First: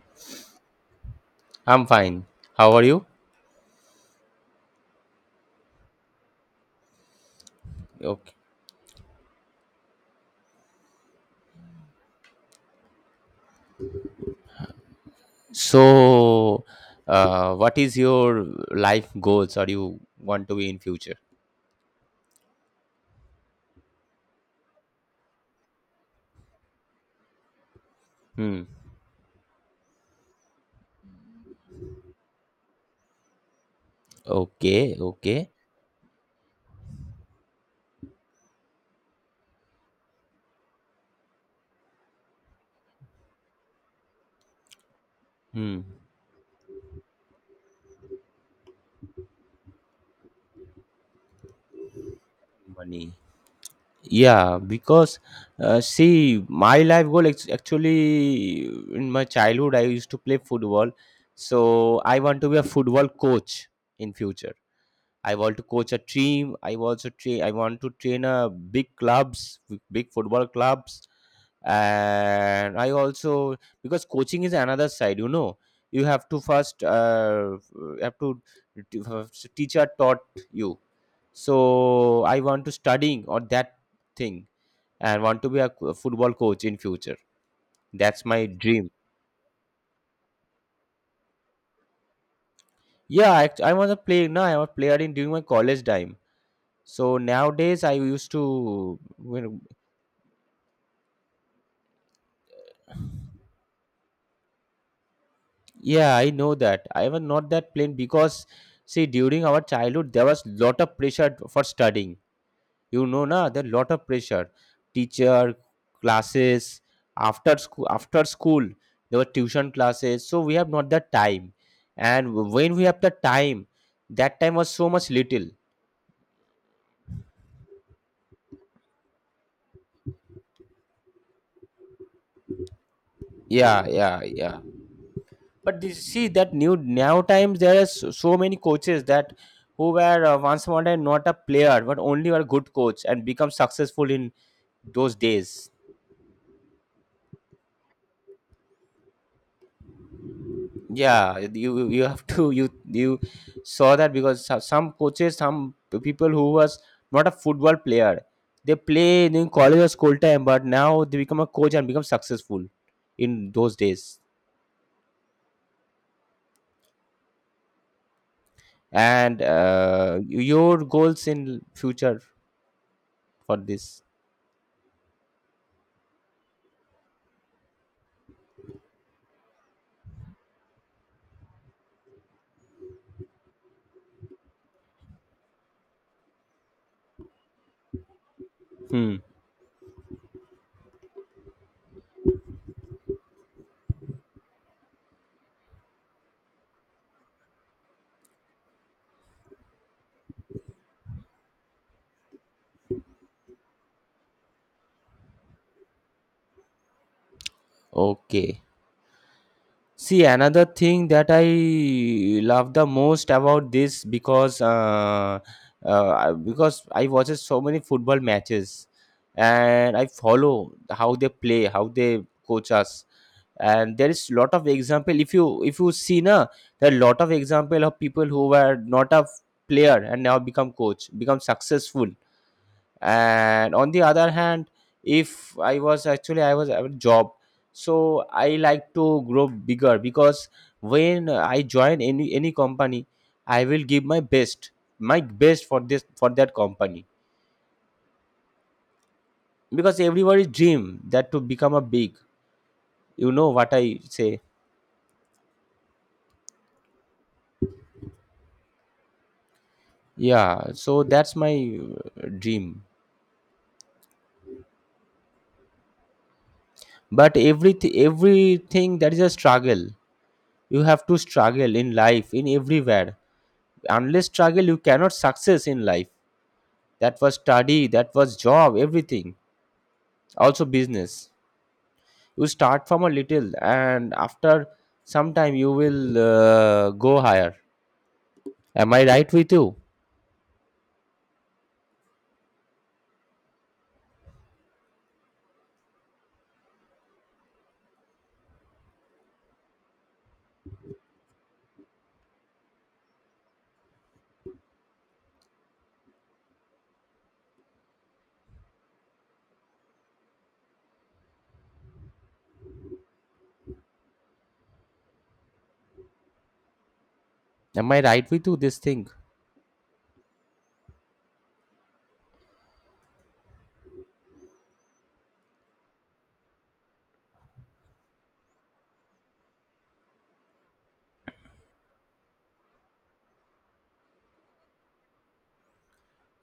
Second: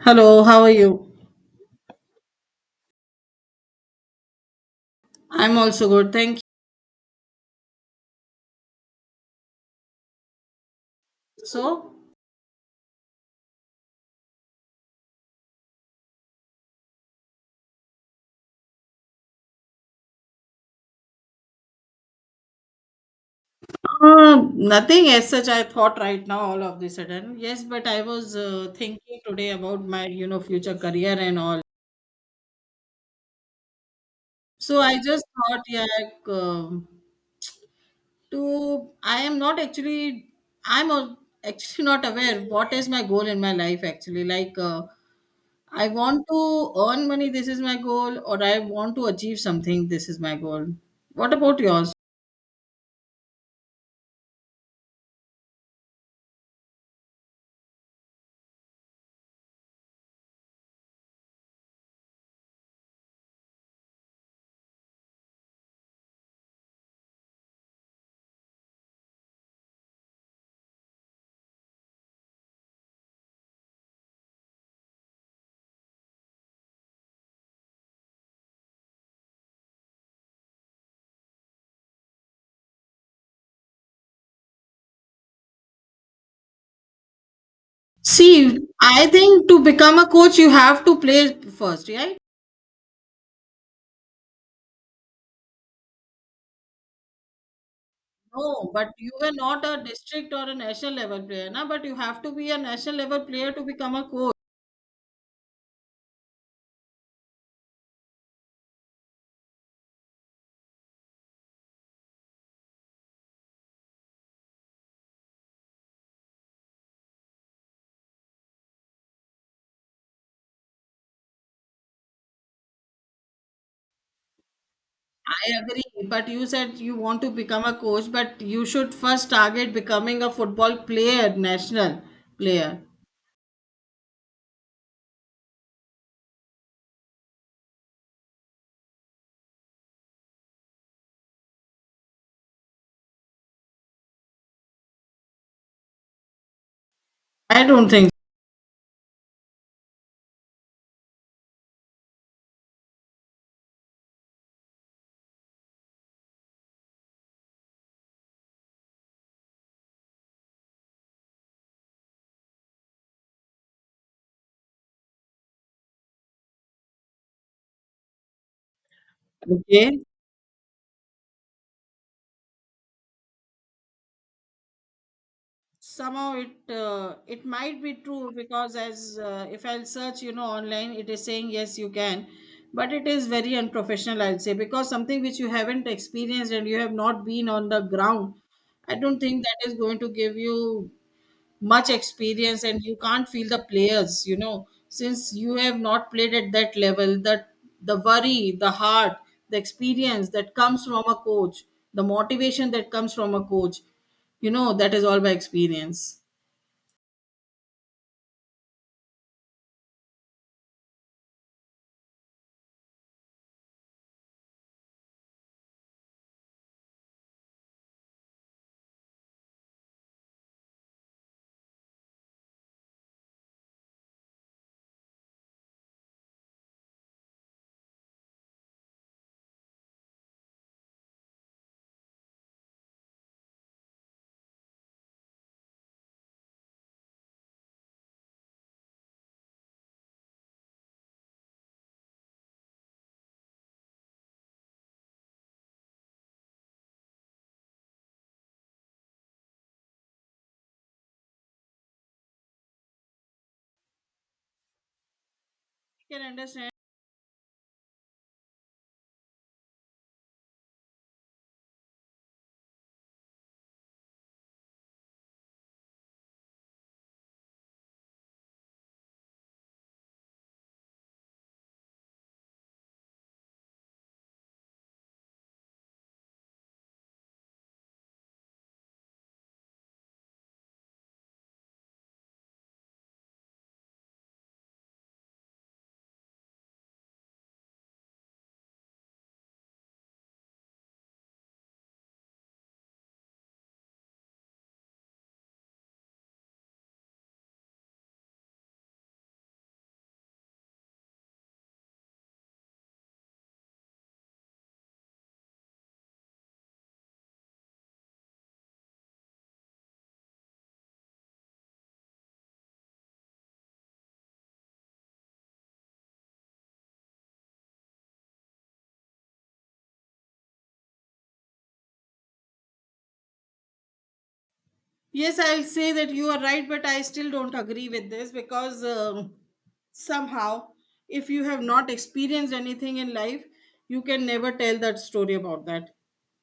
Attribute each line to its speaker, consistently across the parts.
Speaker 1: Hello, how are you?
Speaker 2: I'm fine. How are you?
Speaker 1: I'm also good, thank you.
Speaker 2: Okay.
Speaker 1: So,
Speaker 2: So, what is your life goals or you want to be in future?
Speaker 1: Nothing as such I thought right now all of the sudden. Yes, but I was
Speaker 2: Hmm.
Speaker 1: thinking today about my, future career and all. So
Speaker 2: Okay.
Speaker 1: I just
Speaker 2: Okay.
Speaker 1: thought, yeah, to I am not I'm actually not aware what is my goal in my life actually.
Speaker 2: Hmm.
Speaker 1: I want to earn money, this is my goal, or I want to achieve something, this is my goal. What about yours?
Speaker 2: Money. Yeah, because see, my life goal actually in my childhood I used to play football, so I want to be a football coach in future. I want to coach a team. I also train. I want to train a big clubs, big football clubs, and I also because coaching is another side. You know, you have to first have to teacher taught you. So I want to studying on that thing and want to be a football coach in future. That's my
Speaker 1: See,
Speaker 2: dream.
Speaker 1: I think to become a coach, you have to play first, right?
Speaker 2: Yeah, I was a player. No, I was a player in during my college time. So nowadays, I used
Speaker 1: No, but
Speaker 2: to
Speaker 1: you were
Speaker 2: you know.
Speaker 1: not a district or a national level player, na? But you have to be a national level player to become a coach.
Speaker 2: Yeah, I know that. I was not that plain because see during our childhood there was lot of pressure for studying. You know na there lot of pressure. Teacher, classes, after school there were tuition classes. So we have not that time. And when we have the time, that time was so much little.
Speaker 1: I agree, but you said you want to become a coach, but you should first target becoming a football player, national player.
Speaker 2: Yeah, yeah, yeah. But this, see that new now times there are so many coaches that who were once upon a time not a player but only were good coach and become successful in those days.
Speaker 1: I don't think
Speaker 2: Yeah, you have to you saw that because some coaches some people who was not a football player they play in college or school time but now they become a coach and become successful in those days. And
Speaker 1: so. Okay.
Speaker 2: your goals in future for this?
Speaker 1: Somehow it might be true because as if I'll search, you know, online, it is saying yes you can, but it is very unprofessional, I'll say, because something which you haven't experienced and you have not been on the ground, I don't
Speaker 2: Hmm.
Speaker 1: think that is going to give you much experience, and you can't feel the players, you know, since you have not played at that level, that the worry, the heart, the experience that comes from a coach, the motivation that comes from a coach, you know, that is all by experience.
Speaker 2: Okay. See, another thing that I love the most about this because I watches so many football matches and I follow how they play, how they coach us, and there is lot of example. If you see na, there are lot of example of people who were not a player and now become coach, become successful. And on the other hand, if I was actually I was at a job so I like to grow bigger because when I join any company I will give my best, for this for that company because everybody dream that to become a big. You know what I say?
Speaker 1: I can understand.
Speaker 2: Yeah, so that's my dream. But everything that is a struggle. You have to struggle in life in everywhere. Unless struggle you cannot success in life. That was study, that was job, everything, also business. You start from a little and after some time you will go higher. Am I right with you? Am I right with you this thing?
Speaker 1: Yes, I'll say that you are right, but I still don't agree with this because somehow, if you have not experienced anything in life, you can never tell that story about that.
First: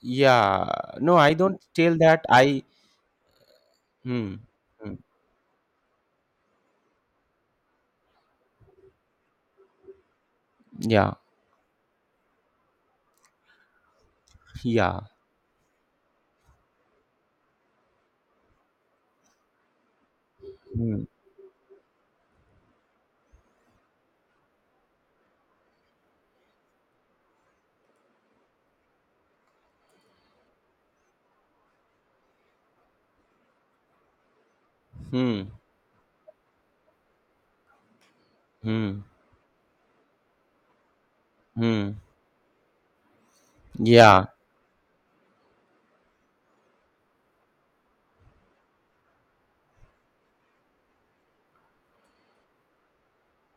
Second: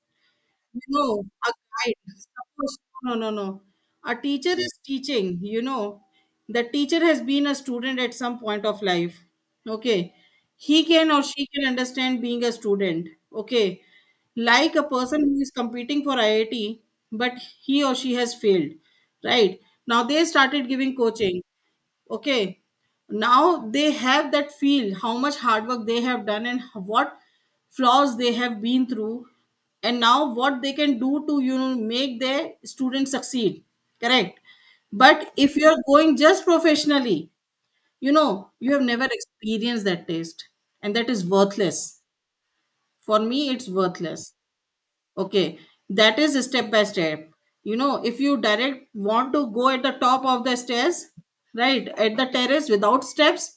Speaker 2: Yeah. No,
Speaker 1: No,
Speaker 2: I
Speaker 1: a
Speaker 2: don't
Speaker 1: guide.
Speaker 2: tell that i.
Speaker 1: Suppose, no, no, no. A
Speaker 2: Hmm.
Speaker 1: teacher is
Speaker 2: Hmm.
Speaker 1: teaching, you know. The teacher has been a student at some point of life. Okay. He can
Speaker 2: Yeah,
Speaker 1: or she can understand being a student. Okay. Like a
Speaker 2: yeah.
Speaker 1: person who is competing for IIT, but he or she has failed. Right. Now they started giving
Speaker 2: Hmm.
Speaker 1: coaching. Okay. Now they have that feel, how much hard work they have done and what flaws they have been through, and now what they can do to, you know, make their students succeed. Correct. But
Speaker 2: Hmm.
Speaker 1: if you're going just professionally, you know, you have
Speaker 2: Hmm.
Speaker 1: never experienced that taste, and that is
Speaker 2: Hmm.
Speaker 1: worthless. For me, it's
Speaker 2: Yeah.
Speaker 1: worthless. Okay, that is step by step. You know, if you direct want to go at the top of the stairs, right, at the terrace without steps,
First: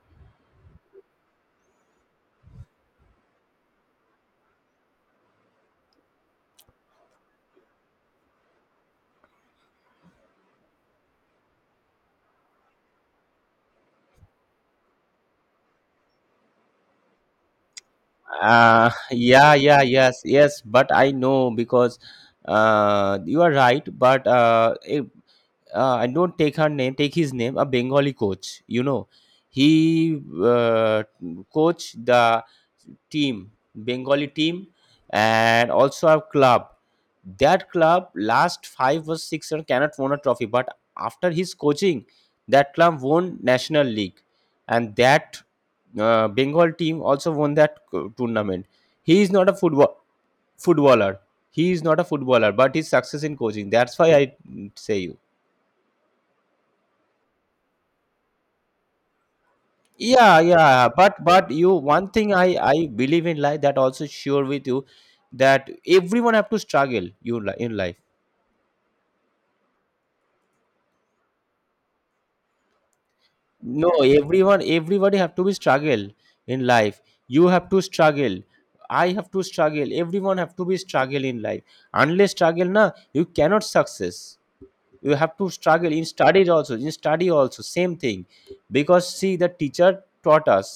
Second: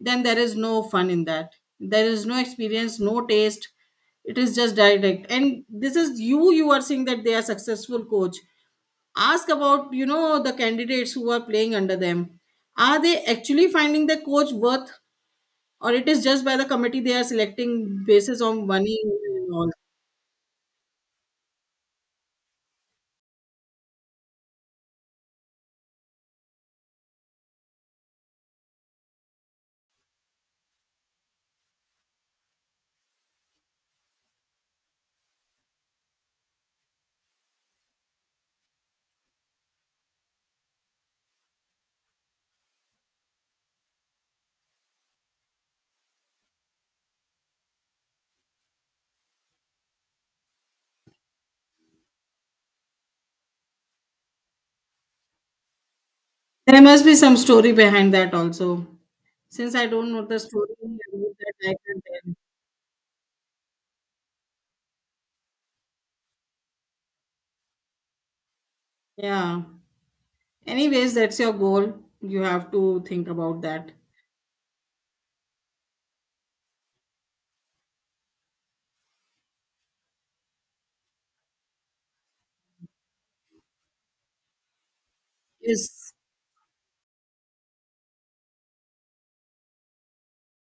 Speaker 1: then there is no fun in that. There is no experience, no taste. It is just direct. And this is you, you are saying that they are successful coach. Ask about, you know, the candidates who are playing under them. Are they actually finding the coach worth, or it is just by the committee they are selecting basis on money and
Speaker 2: Yeah.
Speaker 1: all?
Speaker 2: Yeah. Yes. Yes. But I know because you are right. But I don't take her name, take his name, a Bengali coach. You know, he coach the team, Bengali team, and also our club. That club last 5 or 6 years cannot won a trophy, but after his coaching, that club won national league, and that Bengal team also won that tournament. He is not a footballer. He is not a footballer, but he's success in coaching. That's why I say you.
Speaker 1: There must be some story behind that also. Since I don't know the
Speaker 2: Yeah,
Speaker 1: story, I
Speaker 2: yeah, but
Speaker 1: hope
Speaker 2: but
Speaker 1: that I
Speaker 2: you
Speaker 1: can
Speaker 2: one thing
Speaker 1: tell.
Speaker 2: i believe in life that also sure with you, that everyone have to struggle you in life.
Speaker 1: Yeah. Anyways, that's your goal. You have to think about
Speaker 2: No,
Speaker 1: that.
Speaker 2: everyone everybody have to be struggle in life. You have to struggle. I have to struggle. Everyone have to be struggle in life. Unless struggle na you cannot success. You have to struggle in
Speaker 1: Yes.
Speaker 2: studies also, in study also same thing. Because see the teacher taught us,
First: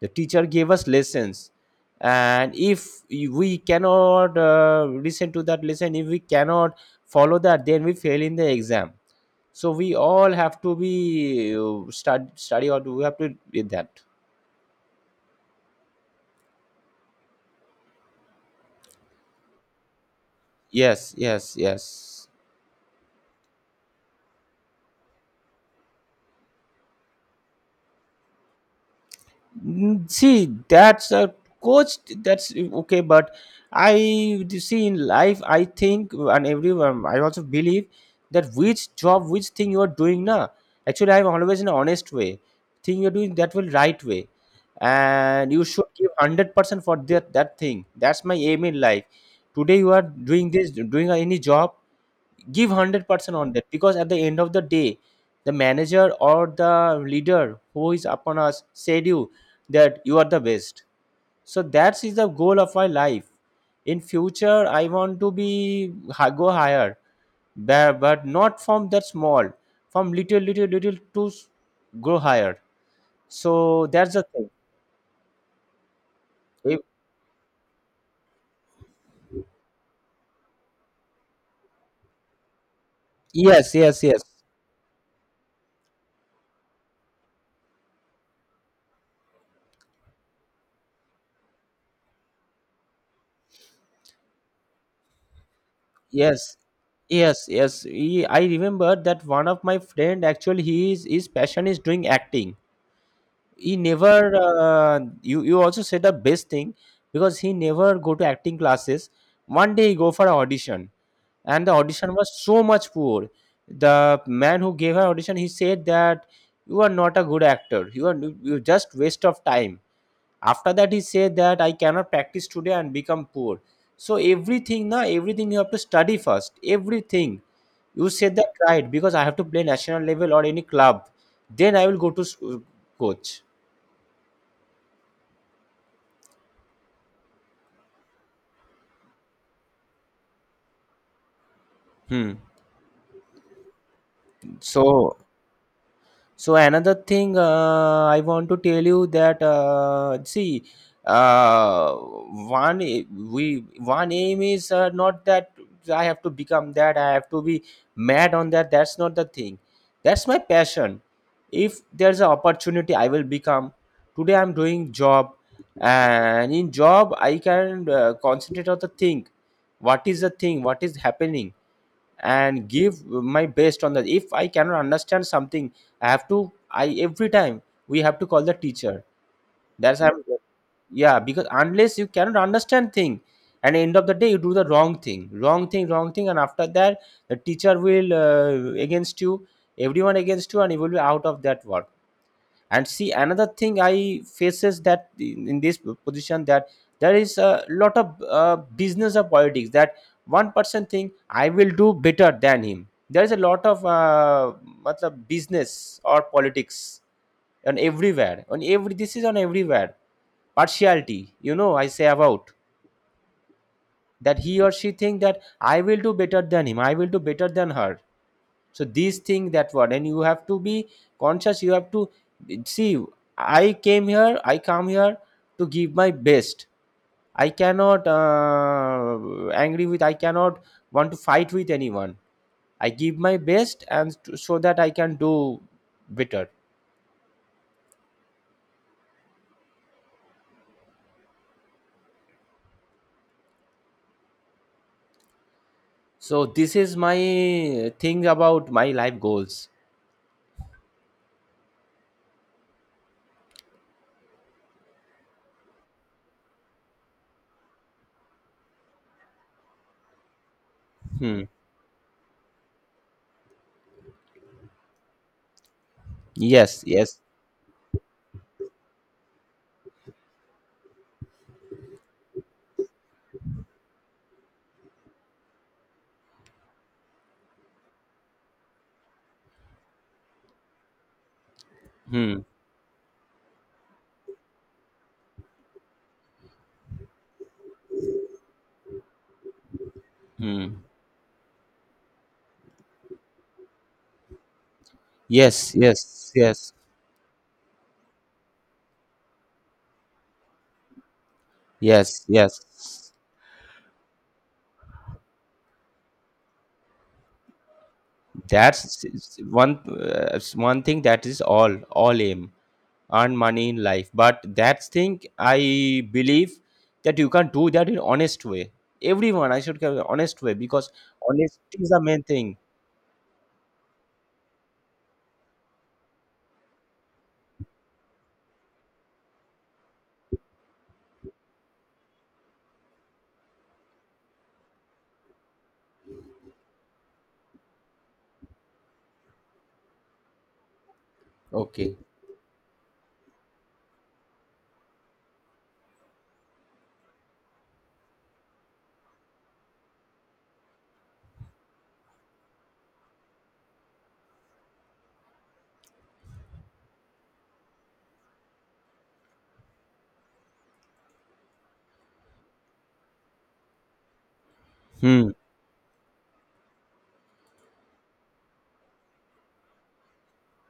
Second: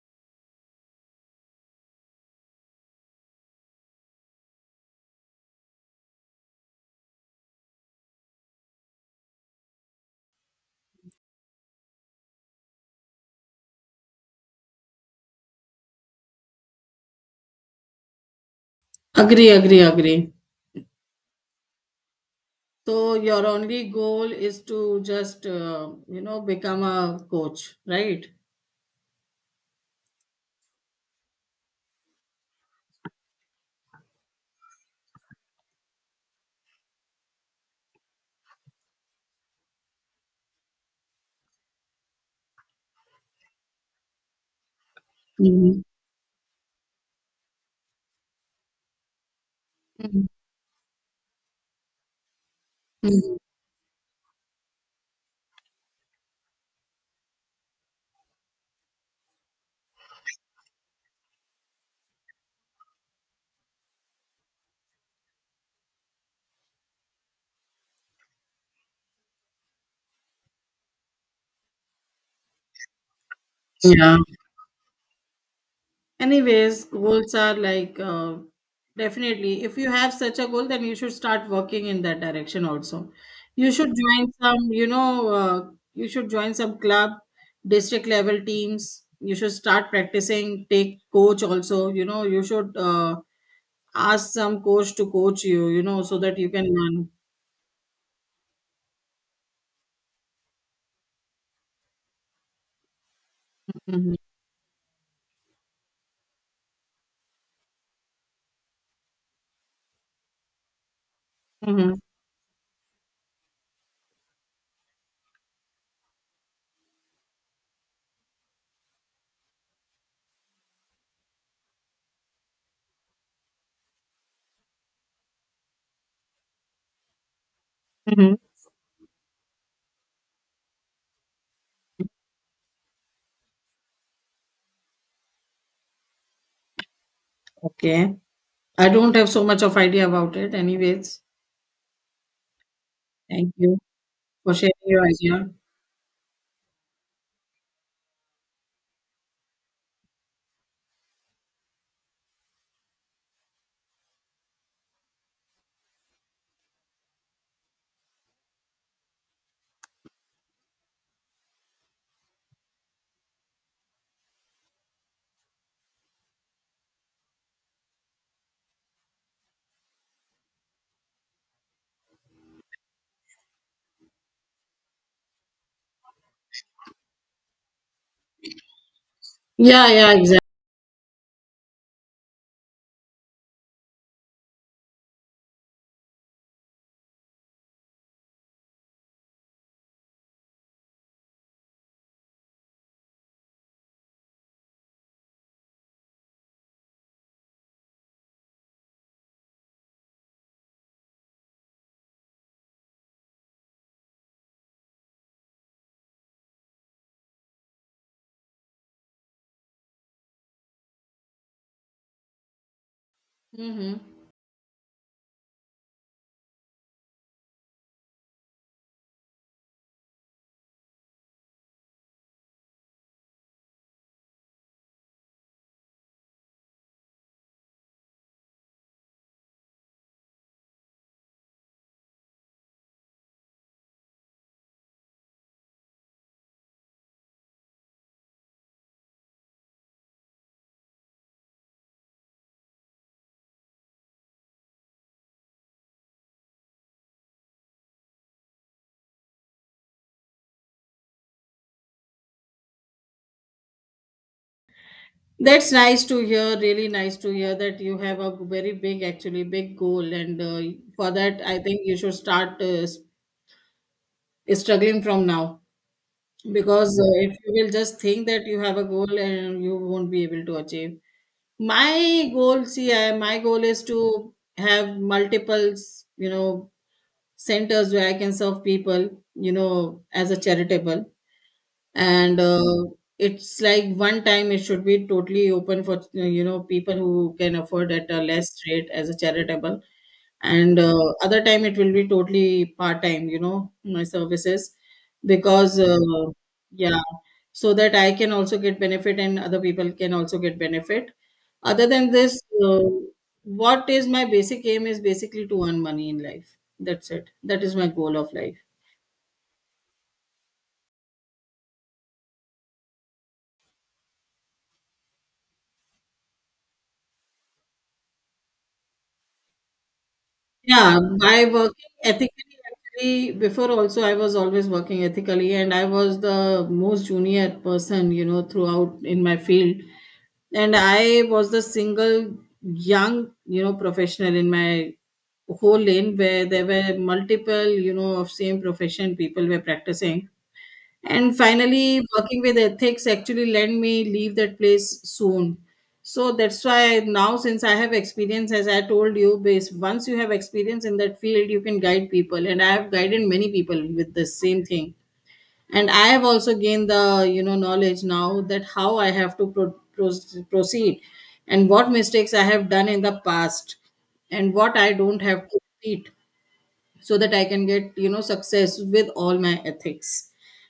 Speaker 2: the teacher gave us lessons, and if we cannot listen to that lesson, if we cannot follow that then we fail in the exam. So we all have to be study or do we have to do that.
Speaker 1: Agree, agree, agree.
Speaker 2: Yes, yes, yes.
Speaker 1: So your only goal is to just, you know, become a coach, right?
Speaker 2: Mm, see, that's a coach. That's okay, but I see in life. I think, and everyone, I also believe that which job, which thing you are doing now. Actually, I'm always in an honest way. Thing you're doing that will right way, and you
Speaker 1: Mhm.
Speaker 2: should give 100% for that thing. That's my aim in life. Today you are
Speaker 1: Mhm.
Speaker 2: doing this, doing any job, give 100%
Speaker 1: Mhm.
Speaker 2: on that because at the end of the day the manager or the leader who is upon us said you that you are the best. So that is the goal of my life. In future I want to be go higher, but not from that small, from little to grow higher. So that's
Speaker 1: Yeah.
Speaker 2: the thing. If-
Speaker 1: Anyways, goals are definitely if you have such a goal, then you should start working in that direction also. You
Speaker 2: yes,
Speaker 1: should
Speaker 2: yes, yes.
Speaker 1: join some, you know, you should join some club, district level teams. You should start practicing, take coach also, you know, you should ask some coach to coach you, you know, so that
Speaker 2: Yes,
Speaker 1: you can learn.
Speaker 2: yes, yes. I remember that one of my friend actually he is his passion is doing acting. He
Speaker 1: Mhm.
Speaker 2: never you also said the best thing, because he never go to acting classes. One day he go for an audition, and the
Speaker 1: Mhm.
Speaker 2: audition was so much poor. The man who gave her audition he said that you are not a good actor, you are, you just waste of time. After that he said that I cannot practice today and become poor. So everything na everything you have to study first everything. You
Speaker 1: Mhm.
Speaker 2: said that right, because I have to play national level or any club, then I will go to coach.
Speaker 1: Okay. I don't have so much of idea about it. Anyways,
Speaker 2: Hmm.
Speaker 1: thank you for sharing your
Speaker 2: So,
Speaker 1: idea.
Speaker 2: so another thing I want to tell you that see, one we one aim is not that I have to become, that I have to be mad on that. That's not the thing. That's my passion. If there's an opportunity, I will become. Today I'm doing job, and in job I can concentrate on the thing. What is the thing? What is happening? And give my best on that. If I cannot understand something I have to I every time we have to call the teacher.
Speaker 1: Yeah,
Speaker 2: That's
Speaker 1: yeah,
Speaker 2: how.
Speaker 1: exactly.
Speaker 2: Yeah, because unless you cannot understand thing and end of the day you do the wrong thing, and after that the teacher will against you, everyone against you, and you will be out of that work. And see another thing I faces that in this position that there is a lot of business of politics, that one person think I will do better than him. There is a lot of matlab business or politics, on everywhere on every, this is on everywhere, partiality. You know I say about,
Speaker 1: Mm-hmm.
Speaker 2: that he or she think that I will do better than him, I will do better than her. So these things that what, and you have to be conscious. You have to see, I come here to give my best. I cannot angry with I cannot want to fight with anyone. I give my best and to, so that I can do better. So this is my thing about my life goals.
Speaker 1: That's nice to hear. Really nice to hear that you have a very big, actually big goal, and for that,
Speaker 2: Hmm.
Speaker 1: I think you should start struggling from now,
Speaker 2: Yes,
Speaker 1: because
Speaker 2: yes.
Speaker 1: if you will just think that you have a goal and you won't be able to achieve. My goal, see, my goal is to have multiple, you know, centers where I can serve people, you know, as a charitable, and
Speaker 2: Hmm.
Speaker 1: uh, it's like one time it should be totally open for, you know, people who can afford at a less rate as a charitable, and
Speaker 2: Hmm.
Speaker 1: uh, other time it will be totally part time, you know, my services,
Speaker 2: Yes,
Speaker 1: because
Speaker 2: yes, yes.
Speaker 1: yeah, so that I can also get benefit and other people can also get benefit. other than
Speaker 2: Yes,
Speaker 1: this
Speaker 2: yes.
Speaker 1: uh, what is my basic aim is basically to earn money in life, that's it, that is my goal of life.
Speaker 2: That's one one thing, that is all aim, earn money in life. But that's thing I believe that you can do that in honest way. Everyone I should have honest way because
Speaker 1: Yeah, by
Speaker 2: honesty is
Speaker 1: working
Speaker 2: the main
Speaker 1: ethically,
Speaker 2: thing.
Speaker 1: actually, before also I was always working ethically, and I was the most junior person, you know, throughout in my field. And I was the single young, you know, professional in my whole lane where there were multiple, you know, of same profession people were practicing. And
Speaker 2: Okay.
Speaker 1: finally, working with ethics actually let me leave that place soon. So that's why now, since I have experience, as I told you, base once you have experience in that field, you can guide people, and I have guided many people with the same thing. And I have also gained the, you know, knowledge now that how I have to proceed, and what mistakes I have done in the past, and what I don't
Speaker 2: Hmm.
Speaker 1: have to repeat, so that I can get, you know, success with all my ethics.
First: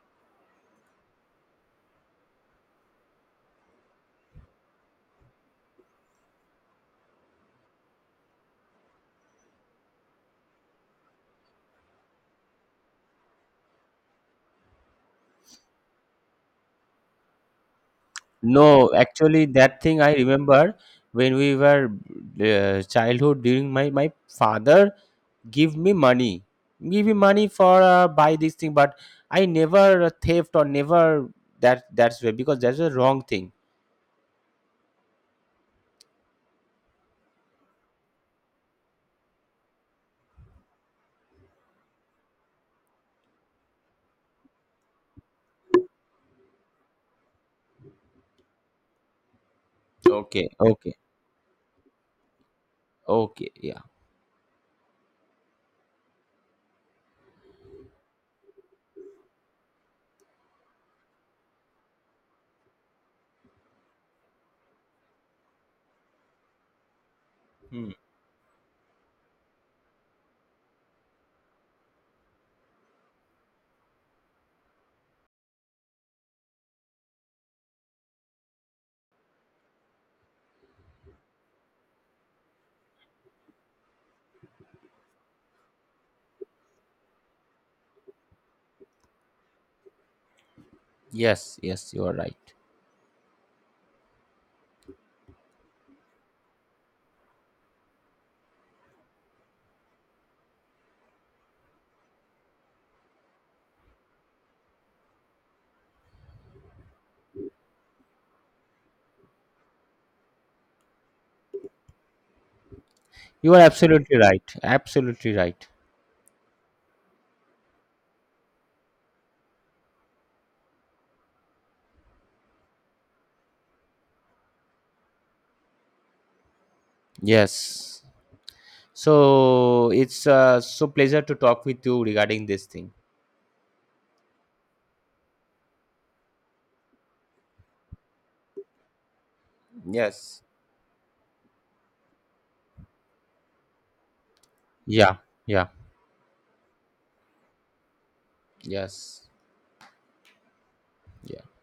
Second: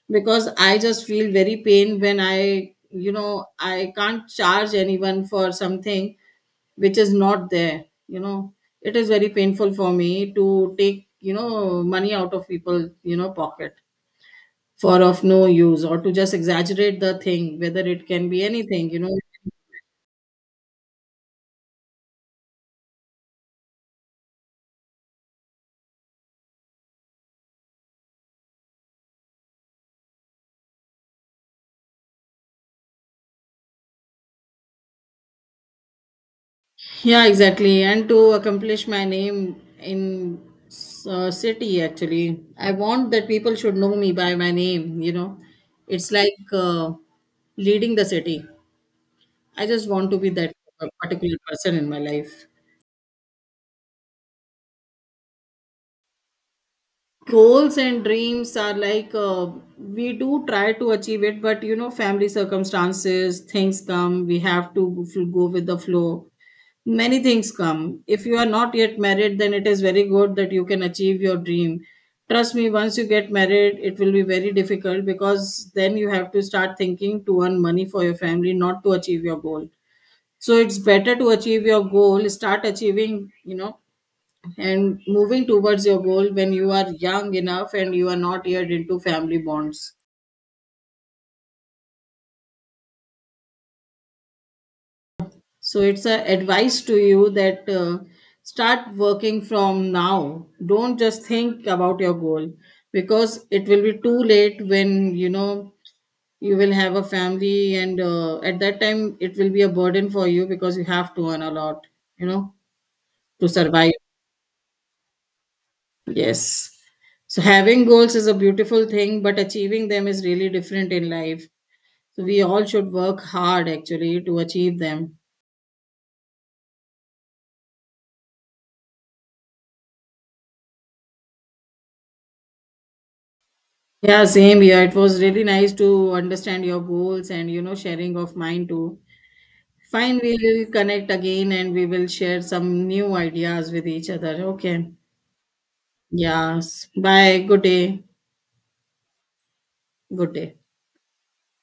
Speaker 1: Because I just feel very pain when I, you know, I can't charge anyone for something which is not there. You know, it is very painful for me to take, you know, money out of people, you know, pocket for of no use or to just exaggerate the thing, whether it can be anything,
Speaker 2: No,
Speaker 1: you know.
Speaker 2: actually, that thing I remember when we were childhood during my father give me money give me money for buy this thing, but I never theft or never that, that's way, because that's a wrong thing.
Speaker 1: Yeah, exactly. And to accomplish my name in city, actually, I want that people should know me by my name. You know, it's like leading the city. I just want to be
Speaker 2: Okay,
Speaker 1: that
Speaker 2: okay.
Speaker 1: particular person in my life.
Speaker 2: Okay. Yeah.
Speaker 1: Goals and dreams are like we do try to achieve it, but you know, family circumstances, things come. We have to go with the flow. Many things
Speaker 2: Hmm.
Speaker 1: come. If you are not yet married, then it is very good that you can achieve your dream. Trust me, once you get married it will be very difficult, because then you have to start thinking to earn money for your family, not to achieve your goal. So it's better to achieve your goal, start achieving, you know, and moving towards your goal when you are young enough and you are not yet into family bonds.
Speaker 2: Yes, yes, you are right.
Speaker 1: So it's a advice to you that start working from now. Don't just think about your goal, because it will be too late when, you know, you will have a family, and at that time it will be a burden for you because you have to earn a lot, you know, to
Speaker 2: You are
Speaker 1: survive.
Speaker 2: absolutely right, absolutely right.
Speaker 1: Yes. So having goals is a beautiful thing, but achieving them is really different in life. So we all should work hard actually to achieve them.
Speaker 2: Yes. So it's so pleasure to talk with you regarding this thing.
Speaker 1: Yeah, same here. It was really nice to understand your goals and you know sharing of mine too. Fine,
Speaker 2: Yes.
Speaker 1: we'll connect again and we will share some new ideas with each other. Okay.
Speaker 2: Yeah. Yeah.
Speaker 1: Yes. Bye. Good day.
Speaker 2: Yes,
Speaker 1: Good day.
Speaker 2: yes.